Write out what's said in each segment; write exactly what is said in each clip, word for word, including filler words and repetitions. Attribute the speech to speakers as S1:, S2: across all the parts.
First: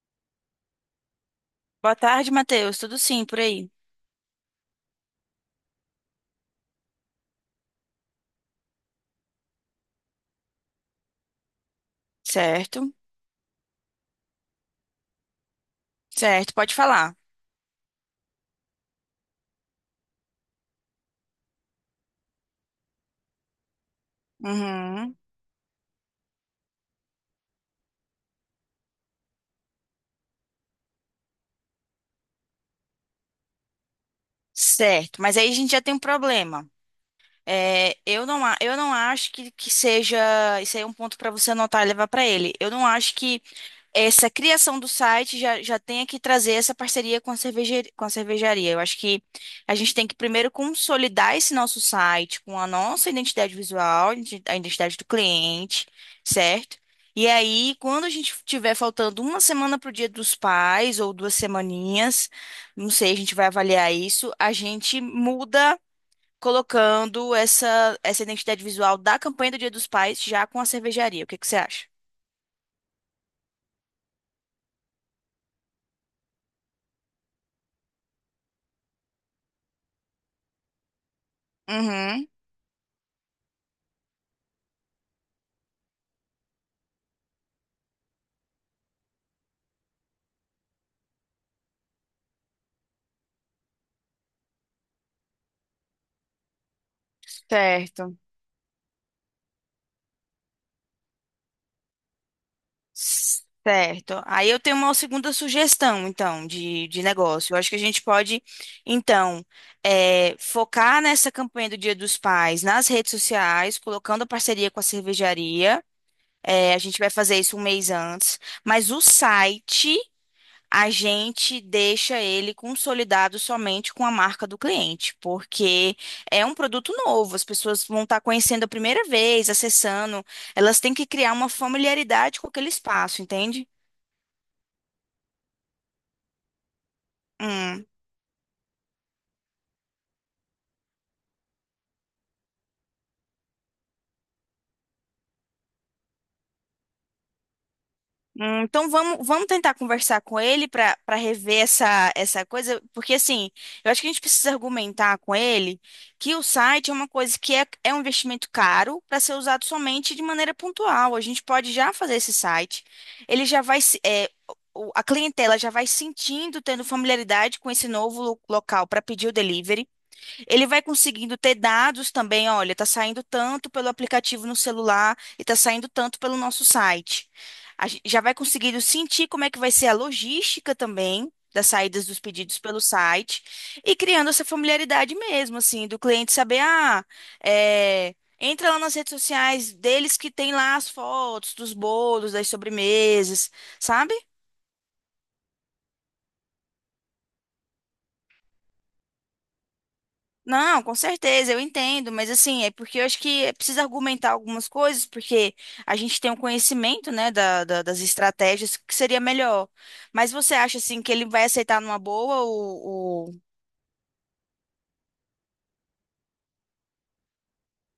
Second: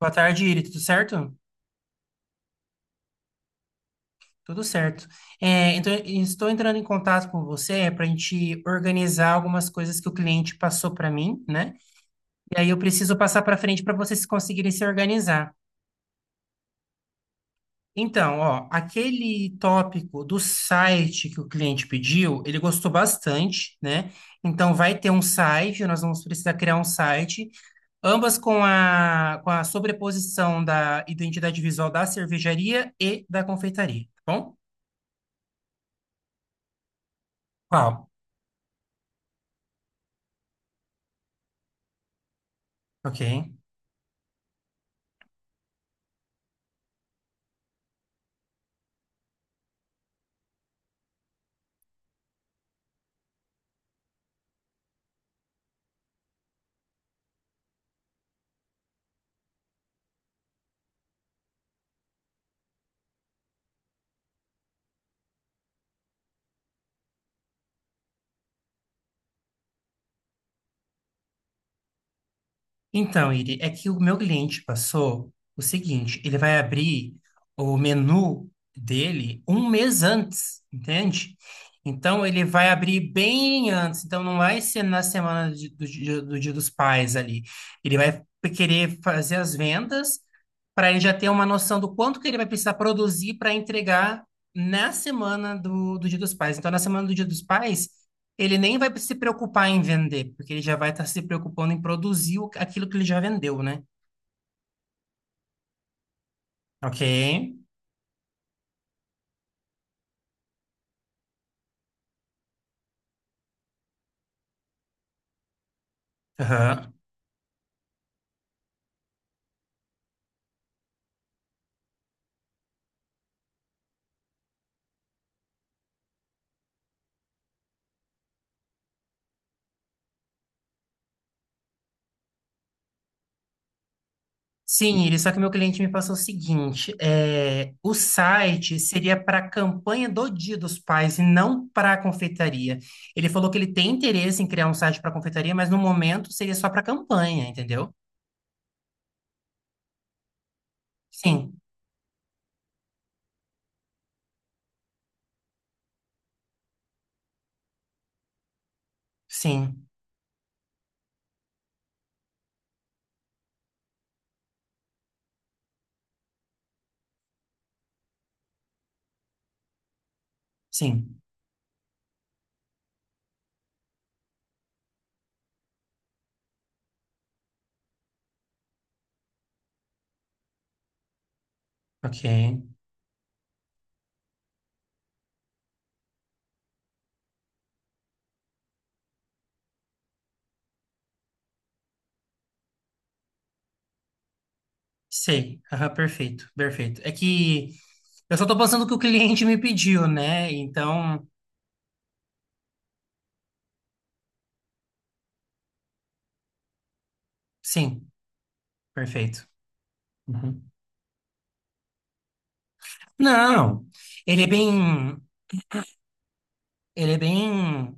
S1: Boa tarde, Iri. Tudo certo?
S2: Boa tarde, Matheus. Tudo sim por aí?
S1: Tudo certo. É, então, estou entrando em contato com você para a gente organizar algumas coisas que o cliente passou para mim, né? E aí eu
S2: Certo?
S1: preciso passar para frente para vocês conseguirem se organizar.
S2: Certo, pode falar.
S1: Então, ó, aquele tópico do site que o cliente pediu, ele gostou bastante, né? Então, vai ter
S2: Uhum.
S1: um site, nós vamos precisar criar um site, ambas com a, com a sobreposição da identidade visual da cervejaria e da confeitaria, tá bom?
S2: Certo, mas aí a gente já tem um problema. É,
S1: Qual?
S2: eu não, a- eu não acho que, que seja. Isso aí é um ponto para você anotar e levar para ele. Eu não acho que
S1: Ok.
S2: essa criação do site já, já tenha que trazer essa parceria com a cerveje- com a cervejaria. Eu acho que a gente tem que primeiro consolidar esse nosso site com a nossa identidade visual, identi- a identidade do cliente, certo? E aí, quando a gente tiver faltando uma semana para o Dia dos Pais, ou duas semaninhas, não sei, a gente vai avaliar isso, a gente muda colocando essa, essa identidade visual da campanha do Dia dos Pais já com a cervejaria. O que que você acha?
S1: Então, Iri, é que o meu cliente passou o seguinte: ele vai abrir o menu dele um mês antes, entende? Então,
S2: Uhum,
S1: ele vai abrir bem antes. Então, não vai ser na semana de- do, dia do Dia dos Pais ali. Ele vai querer fazer as vendas para ele já ter uma noção do quanto que ele vai precisar produzir para entregar na semana do, do Dia dos Pais. Então, na semana do Dia dos Pais.
S2: certo.
S1: Ele nem vai se preocupar em vender, porque ele já vai estar se preocupando em produzir o- aquilo que ele já vendeu, né?
S2: Certo. Aí eu tenho uma segunda sugestão, então, de,
S1: Ok.
S2: de negócio. Eu acho que a gente pode, então, eh, focar nessa campanha do Dia dos Pais nas redes sociais, colocando a parceria com a cervejaria. Eh, a
S1: Aham.
S2: gente vai fazer isso um mês antes. Mas o site, a gente deixa ele consolidado somente com a marca do cliente, porque é um produto novo. As pessoas vão estar conhecendo a primeira vez, acessando. Elas têm que criar uma familiaridade com aquele espaço, entende?
S1: Sim, ele, só que meu cliente me passou o seguinte: é,
S2: Hum.
S1: o site seria para a campanha do Dia dos Pais e não para a confeitaria. Ele falou que ele tem interesse em criar um site para a confeitaria, mas no momento seria só para a campanha, entendeu?
S2: Hum, Então vamos, vamos tentar conversar com ele para para
S1: Sim,
S2: rever essa, essa coisa, porque assim, eu acho que a gente precisa argumentar com ele que o site é uma coisa que é, é um investimento caro para ser usado
S1: sim,
S2: somente de maneira pontual. A gente pode já fazer esse site, ele já vai, se- é, o- a clientela já vai sentindo, tendo familiaridade com esse novo lo- local para pedir o delivery. Ele vai
S1: sim.
S2: conseguindo ter dados também, olha, tá saindo tanto pelo aplicativo no celular e tá saindo tanto pelo nosso site. A gen- já vai conseguindo sentir como é que vai ser a logística também das saídas dos
S1: Ok.
S2: pedidos pelo site e criando essa familiaridade mesmo, assim, do cliente saber, ah, é, entra lá nas redes sociais deles que tem lá as fotos dos bolos, das sobremesas, sabe?
S1: Sei, aham, perfeito, perfeito. É que eu só tô passando o que o cliente me pediu, né?
S2: Não, com
S1: Então,
S2: certeza, eu entendo, mas assim, é porque eu acho que é preciso argumentar algumas coisas, porque a gente tem um conhecimento, né, da, da- das
S1: sim,
S2: estratégias que seria
S1: perfeito.
S2: melhor. Mas você
S1: Uhum.
S2: acha, assim, que ele vai aceitar numa boa o... o-
S1: Não, ele é bem, ele é bem,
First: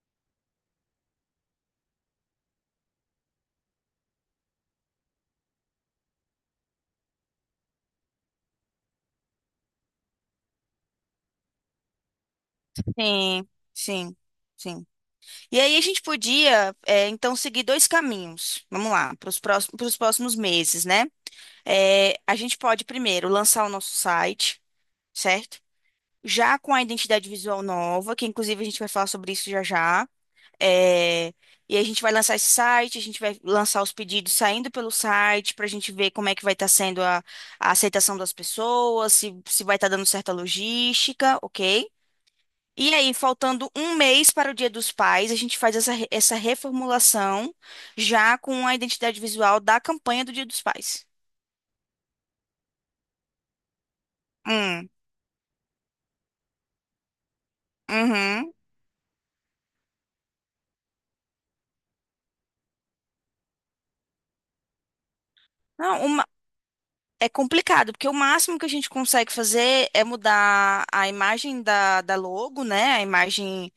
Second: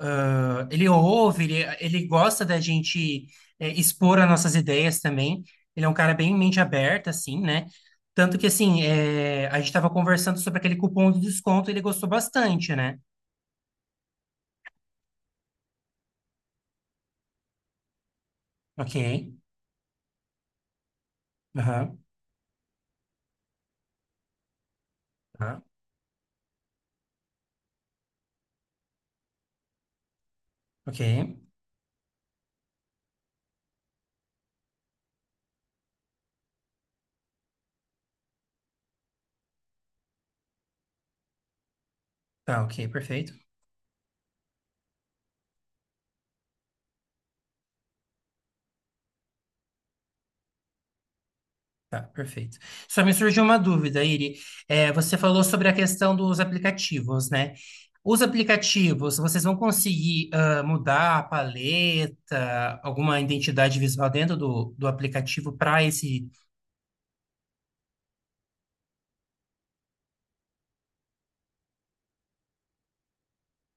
S1: ah, ele ouve, ele, ele gosta da gente eh, expor as nossas ideias também. Ele é um cara bem mente aberta, assim, né? Tanto que, assim, eh, a gente estava conversando sobre aquele cupom de desconto, ele gostou bastante, né?
S2: Sim, sim, sim. E aí a gente podia, é, então, seguir dois caminhos, vamos
S1: Ok,
S2: lá, para os próximos, para os próximos meses, né?
S1: aham,
S2: É, a gente pode, primeiro, lançar o nosso site, certo?
S1: tá,
S2: Já com a identidade visual nova, que inclusive a gente vai falar sobre isso já já.
S1: ok,
S2: É, e a gente vai lançar esse site, a gente vai lançar os pedidos saindo pelo site para a gente ver como é que vai estar sendo a, a aceitação das pessoas, se, se vai estar dando certa logística, ok?
S1: tá, ok,
S2: E aí,
S1: perfeito.
S2: faltando um mês para o Dia dos Pais, a gente faz essa, re- essa reformulação já com a identidade visual da campanha do Dia dos Pais.
S1: Tá, perfeito. Só me surgiu uma dúvida, Iri.
S2: Hum,
S1: É, você falou sobre a questão dos aplicativos, né? Os
S2: uhum.
S1: aplicativos, vocês vão conseguir ah, mudar a paleta, alguma identidade visual dentro do, do aplicativo para
S2: Não, uma-
S1: esse.
S2: é complicado, porque o máximo que a gente consegue fazer é mudar a imagem da, da logo, né? A imagem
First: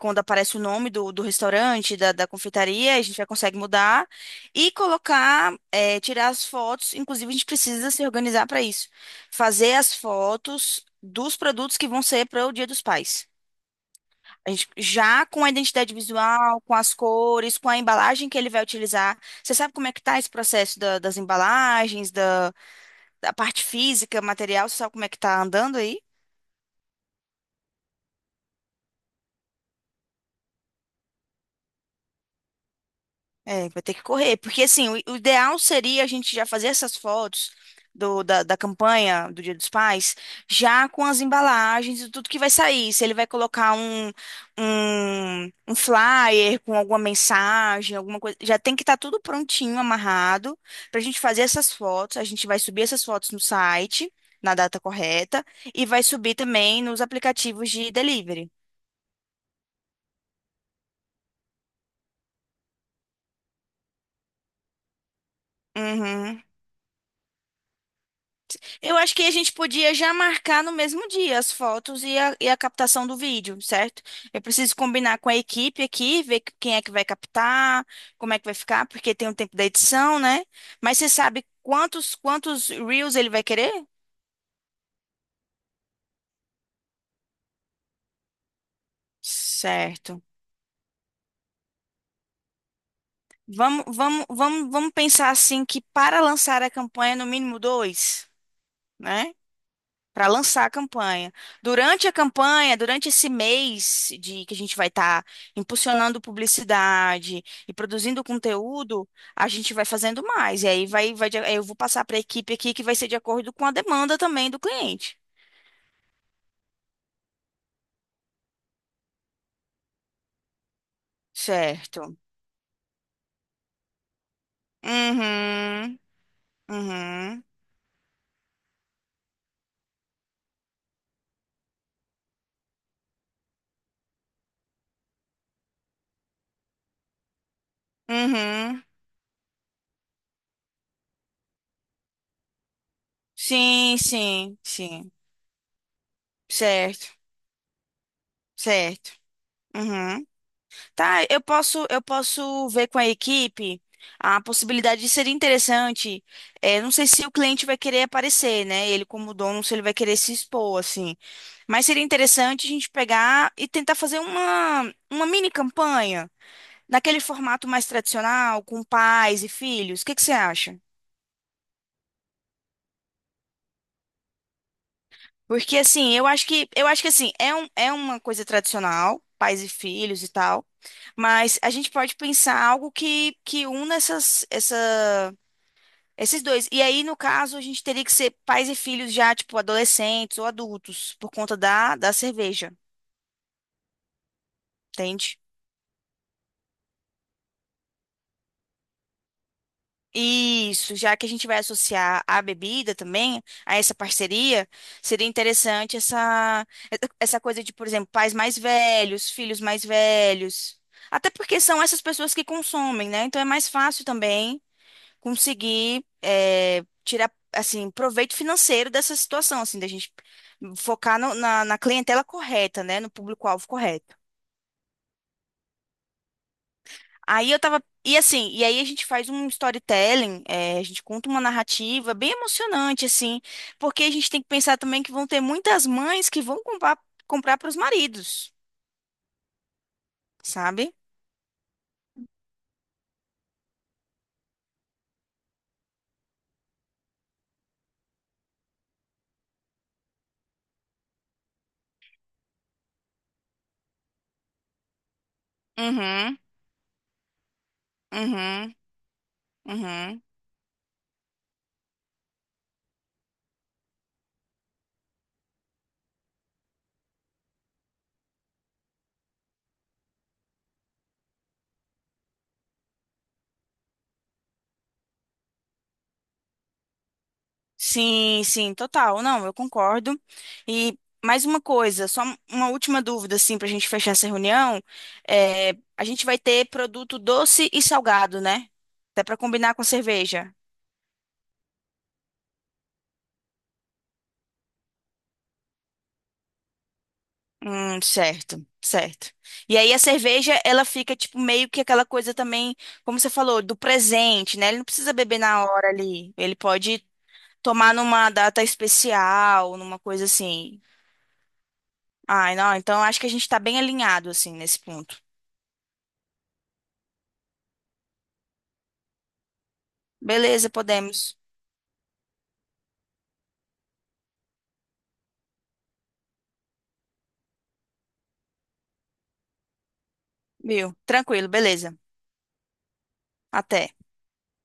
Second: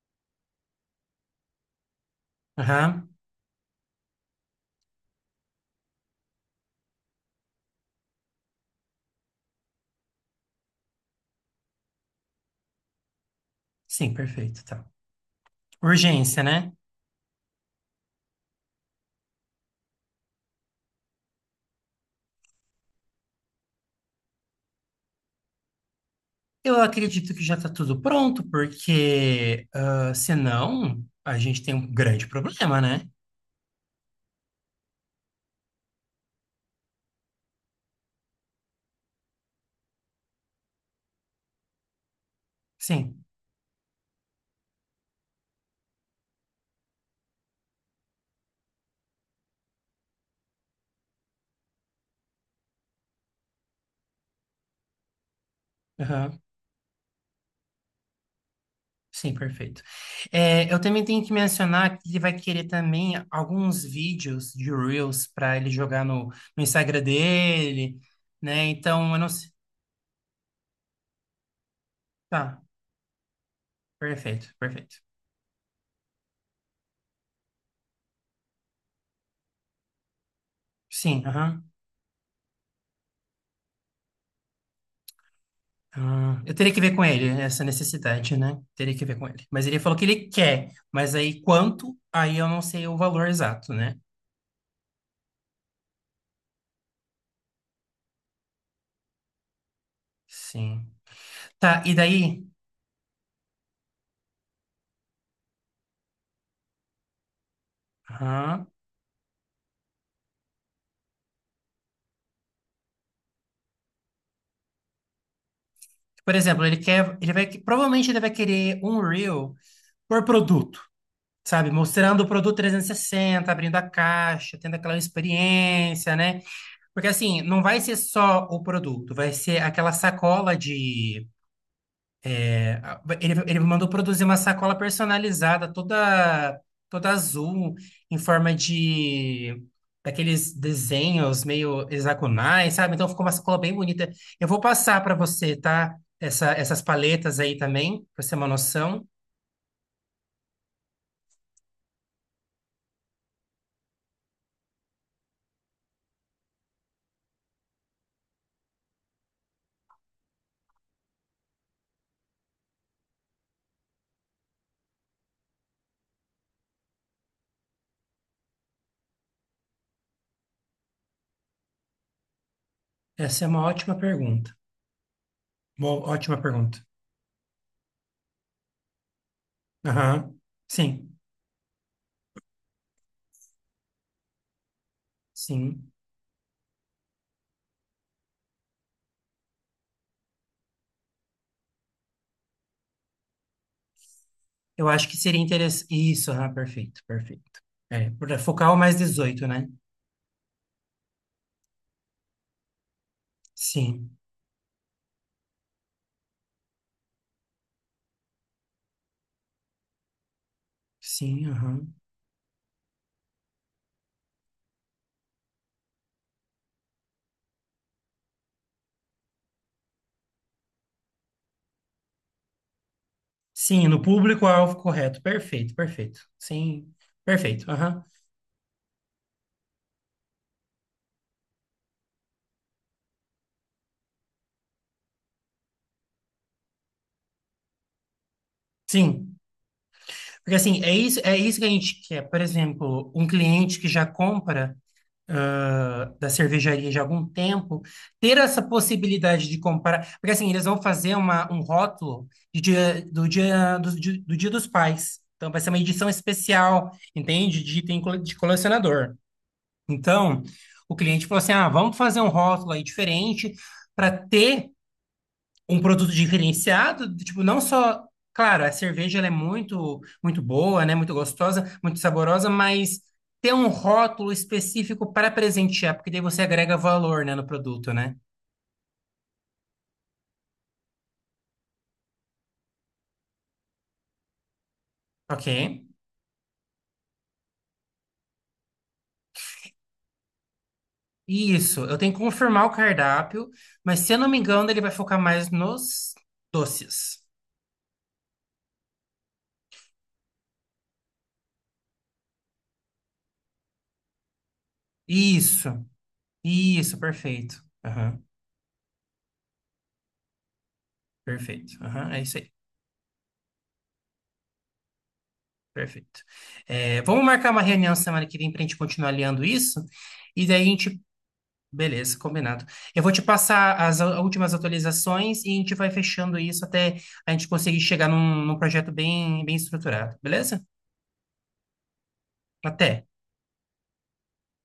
S2: quando aparece o nome do, do restaurante, da, da confeitaria, a
S1: Aham.
S2: gente já consegue mudar e colocar, é, tirar as fotos. Inclusive, a gente precisa se organizar para isso. Fazer as fotos dos produtos que vão ser para o Dia dos Pais.
S1: Sim,
S2: A
S1: perfeito,
S2: gente
S1: tá.
S2: já com a identidade
S1: Urgência,
S2: visual,
S1: né?
S2: com as cores, com a embalagem que ele vai utilizar. Você sabe como é que tá esse processo da- das embalagens, da, da parte física, material? Você sabe como é que tá andando aí?
S1: Eu acredito que já está tudo pronto, porque ah, senão a gente tem um grande problema, né?
S2: É, vai ter que correr, porque assim, o, o ideal seria a gente já fazer essas fotos do, da, da campanha do Dia dos Pais, já com as embalagens e tudo que vai sair. Se ele
S1: Sim.
S2: vai colocar um, um, um flyer com alguma mensagem, alguma coisa, já tem que estar tudo prontinho, amarrado, para a gente fazer essas fotos. A gente vai subir essas fotos no site, na data correta, e vai subir também nos aplicativos de delivery.
S1: Sim, perfeito. É, eu também tenho que mencionar que ele vai querer também alguns vídeos de Reels para ele jogar no,
S2: Uhum.
S1: no Instagram dele, né?
S2: Eu
S1: Então,
S2: acho
S1: eu
S2: que
S1: não
S2: a
S1: sei.
S2: gente podia já marcar no mesmo dia as fotos e a, e a
S1: Tá,
S2: captação do vídeo, certo? Eu
S1: perfeito,
S2: preciso
S1: perfeito.
S2: combinar com a equipe aqui, ver que- quem é que vai captar, como é que vai ficar, porque tem o tempo da edição, né? Mas você
S1: Sim,
S2: sabe
S1: aham.
S2: quantos quantos reels ele vai querer?
S1: Ah, eu teria que ver com ele essa necessidade, né? Teria que ver com ele. Mas ele falou que
S2: Certo.
S1: ele quer, mas aí quanto? Aí eu não sei o valor exato,
S2: Vamos,
S1: né?
S2: vamos, vamos, vamos pensar assim que para lançar a campanha, no mínimo dois, né? Para lançar a
S1: Sim.
S2: campanha.
S1: Tá, e
S2: Durante a
S1: daí?
S2: campanha, durante esse mês de que a gente vai estar impulsionando publicidade e produzindo
S1: Aham.
S2: conteúdo, a gente vai fazendo mais. E aí vai, vai, de- aí eu vou passar para a equipe aqui que vai ser de acordo com a demanda também do cliente.
S1: Por exemplo, ele quer, ele vai, provavelmente ele vai querer um Reel por produto. Sabe?
S2: Certo.
S1: Mostrando o produto trezentos e sessenta, abrindo a caixa, tendo aquela
S2: Uhum.
S1: experiência, né? Porque assim,
S2: Uhum.
S1: não vai ser só o produto, vai ser aquela sacola de. é, a- Ele, ele mandou produzir uma sacola personalizada, toda, toda azul, em forma
S2: Uhum.
S1: de. Daqueles desenhos meio hexagonais, sabe? Então ficou uma sacola bem
S2: Sim,
S1: bonita. Eu
S2: sim,
S1: vou passar
S2: sim.
S1: para você, tá? Essa, essas
S2: Certo.
S1: paletas aí também, para você ter uma noção.
S2: Certo. Uhum. Tá, eu posso, eu posso ver com a equipe a possibilidade de ser interessante. É, não sei se o cliente vai querer aparecer, né? Ele como dono, se ele vai querer se expor, assim. Mas seria interessante a gente pegar e tentar fazer uma, uma mini campanha naquele formato mais tradicional, com pais e filhos. O que que você acha?
S1: Essa é uma ótima pergunta.
S2: Porque
S1: Uma
S2: assim, eu
S1: ótima
S2: acho que
S1: pergunta.
S2: eu acho que assim, é um, é uma coisa tradicional, pais e filhos e
S1: Aham.
S2: tal,
S1: Sim,
S2: mas a gente pode pensar algo que que una essas essa
S1: sim.
S2: Esses dois. E aí, no caso, a gente teria que ser pais e filhos já, tipo, adolescentes ou adultos, por conta da, da cerveja,
S1: Eu acho que
S2: entende?
S1: seria interessante. Isso, ah, perfeito, perfeito. É, para focar o mais dezoito, né?
S2: Isso, já que a gente vai associar a bebida também, a essa
S1: Sim,
S2: parceria, seria interessante essa, essa coisa de, por exemplo, pais mais velhos, filhos mais velhos. Até
S1: sim,
S2: porque são
S1: aham.
S2: essas pessoas que consomem, né? Então é mais fácil também conseguir é, tirar assim proveito financeiro dessa situação, assim, da gente focar no- na, na clientela correta, né, no público-alvo
S1: Sim, no
S2: correto.
S1: público-alvo correto. Perfeito, perfeito. Sim,
S2: Aí eu
S1: perfeito,
S2: tava
S1: aham.
S2: e assim, e aí a gente faz um storytelling, é, a gente conta uma narrativa bem emocionante, assim, porque a gente tem que pensar também que vão ter muitas mães que vão comprar comprar para os maridos,
S1: Sim, porque assim, é
S2: sabe?
S1: isso, é isso que a gente quer. Por exemplo, um cliente que já compra. Ah, da cervejaria já há algum tempo, ter essa possibilidade de comprar, porque assim, eles vão fazer uma, um rótulo de dia- do dia, do, di- do Dia dos Pais. Então vai ser uma edição
S2: Uhum,
S1: especial, entende? De item cole- de
S2: uhum,
S1: colecionador.
S2: uhum.
S1: Então, o cliente falou assim: "Ah, vamos fazer um rótulo aí diferente para ter um produto diferenciado, tipo, não só, claro, a cerveja ela é muito muito boa, né, muito gostosa, muito saborosa, mas ter um rótulo específico para presentear, porque daí você agrega valor, né, no produto, né?
S2: sim, sim. Total, não, eu concordo. E mais uma coisa, só uma última dúvida, assim, para a gente fechar essa reunião. É,
S1: OK?
S2: a gente vai ter produto doce e salgado, né? Até para combinar com a cerveja.
S1: Isso, eu tenho que confirmar o cardápio, mas se eu não me engano, ele vai focar mais nos doces.
S2: Hum, certo, certo. E aí a cerveja, ela fica, tipo, meio que aquela coisa também, como você falou, do presente, né? Ele não precisa beber na
S1: Isso.
S2: hora ali. Ele
S1: Isso,
S2: pode
S1: perfeito.
S2: tomar
S1: Aham,
S2: numa data especial, numa coisa assim.
S1: perfeito. Aham, é isso aí.
S2: Ai, não, então acho que a gente tá bem alinhado, assim, nesse ponto.
S1: Perfeito. É, vamos marcar uma reunião semana que vem para a gente continuar alinhando isso. E daí a
S2: Beleza,
S1: gente
S2: podemos.
S1: Beleza, combinado. Eu vou te passar as a- últimas atualizações e a gente vai fechando isso até a gente conseguir chegar num, num projeto bem, bem estruturado, beleza?
S2: Viu? Tranquilo, beleza.
S1: Até.
S2: Até.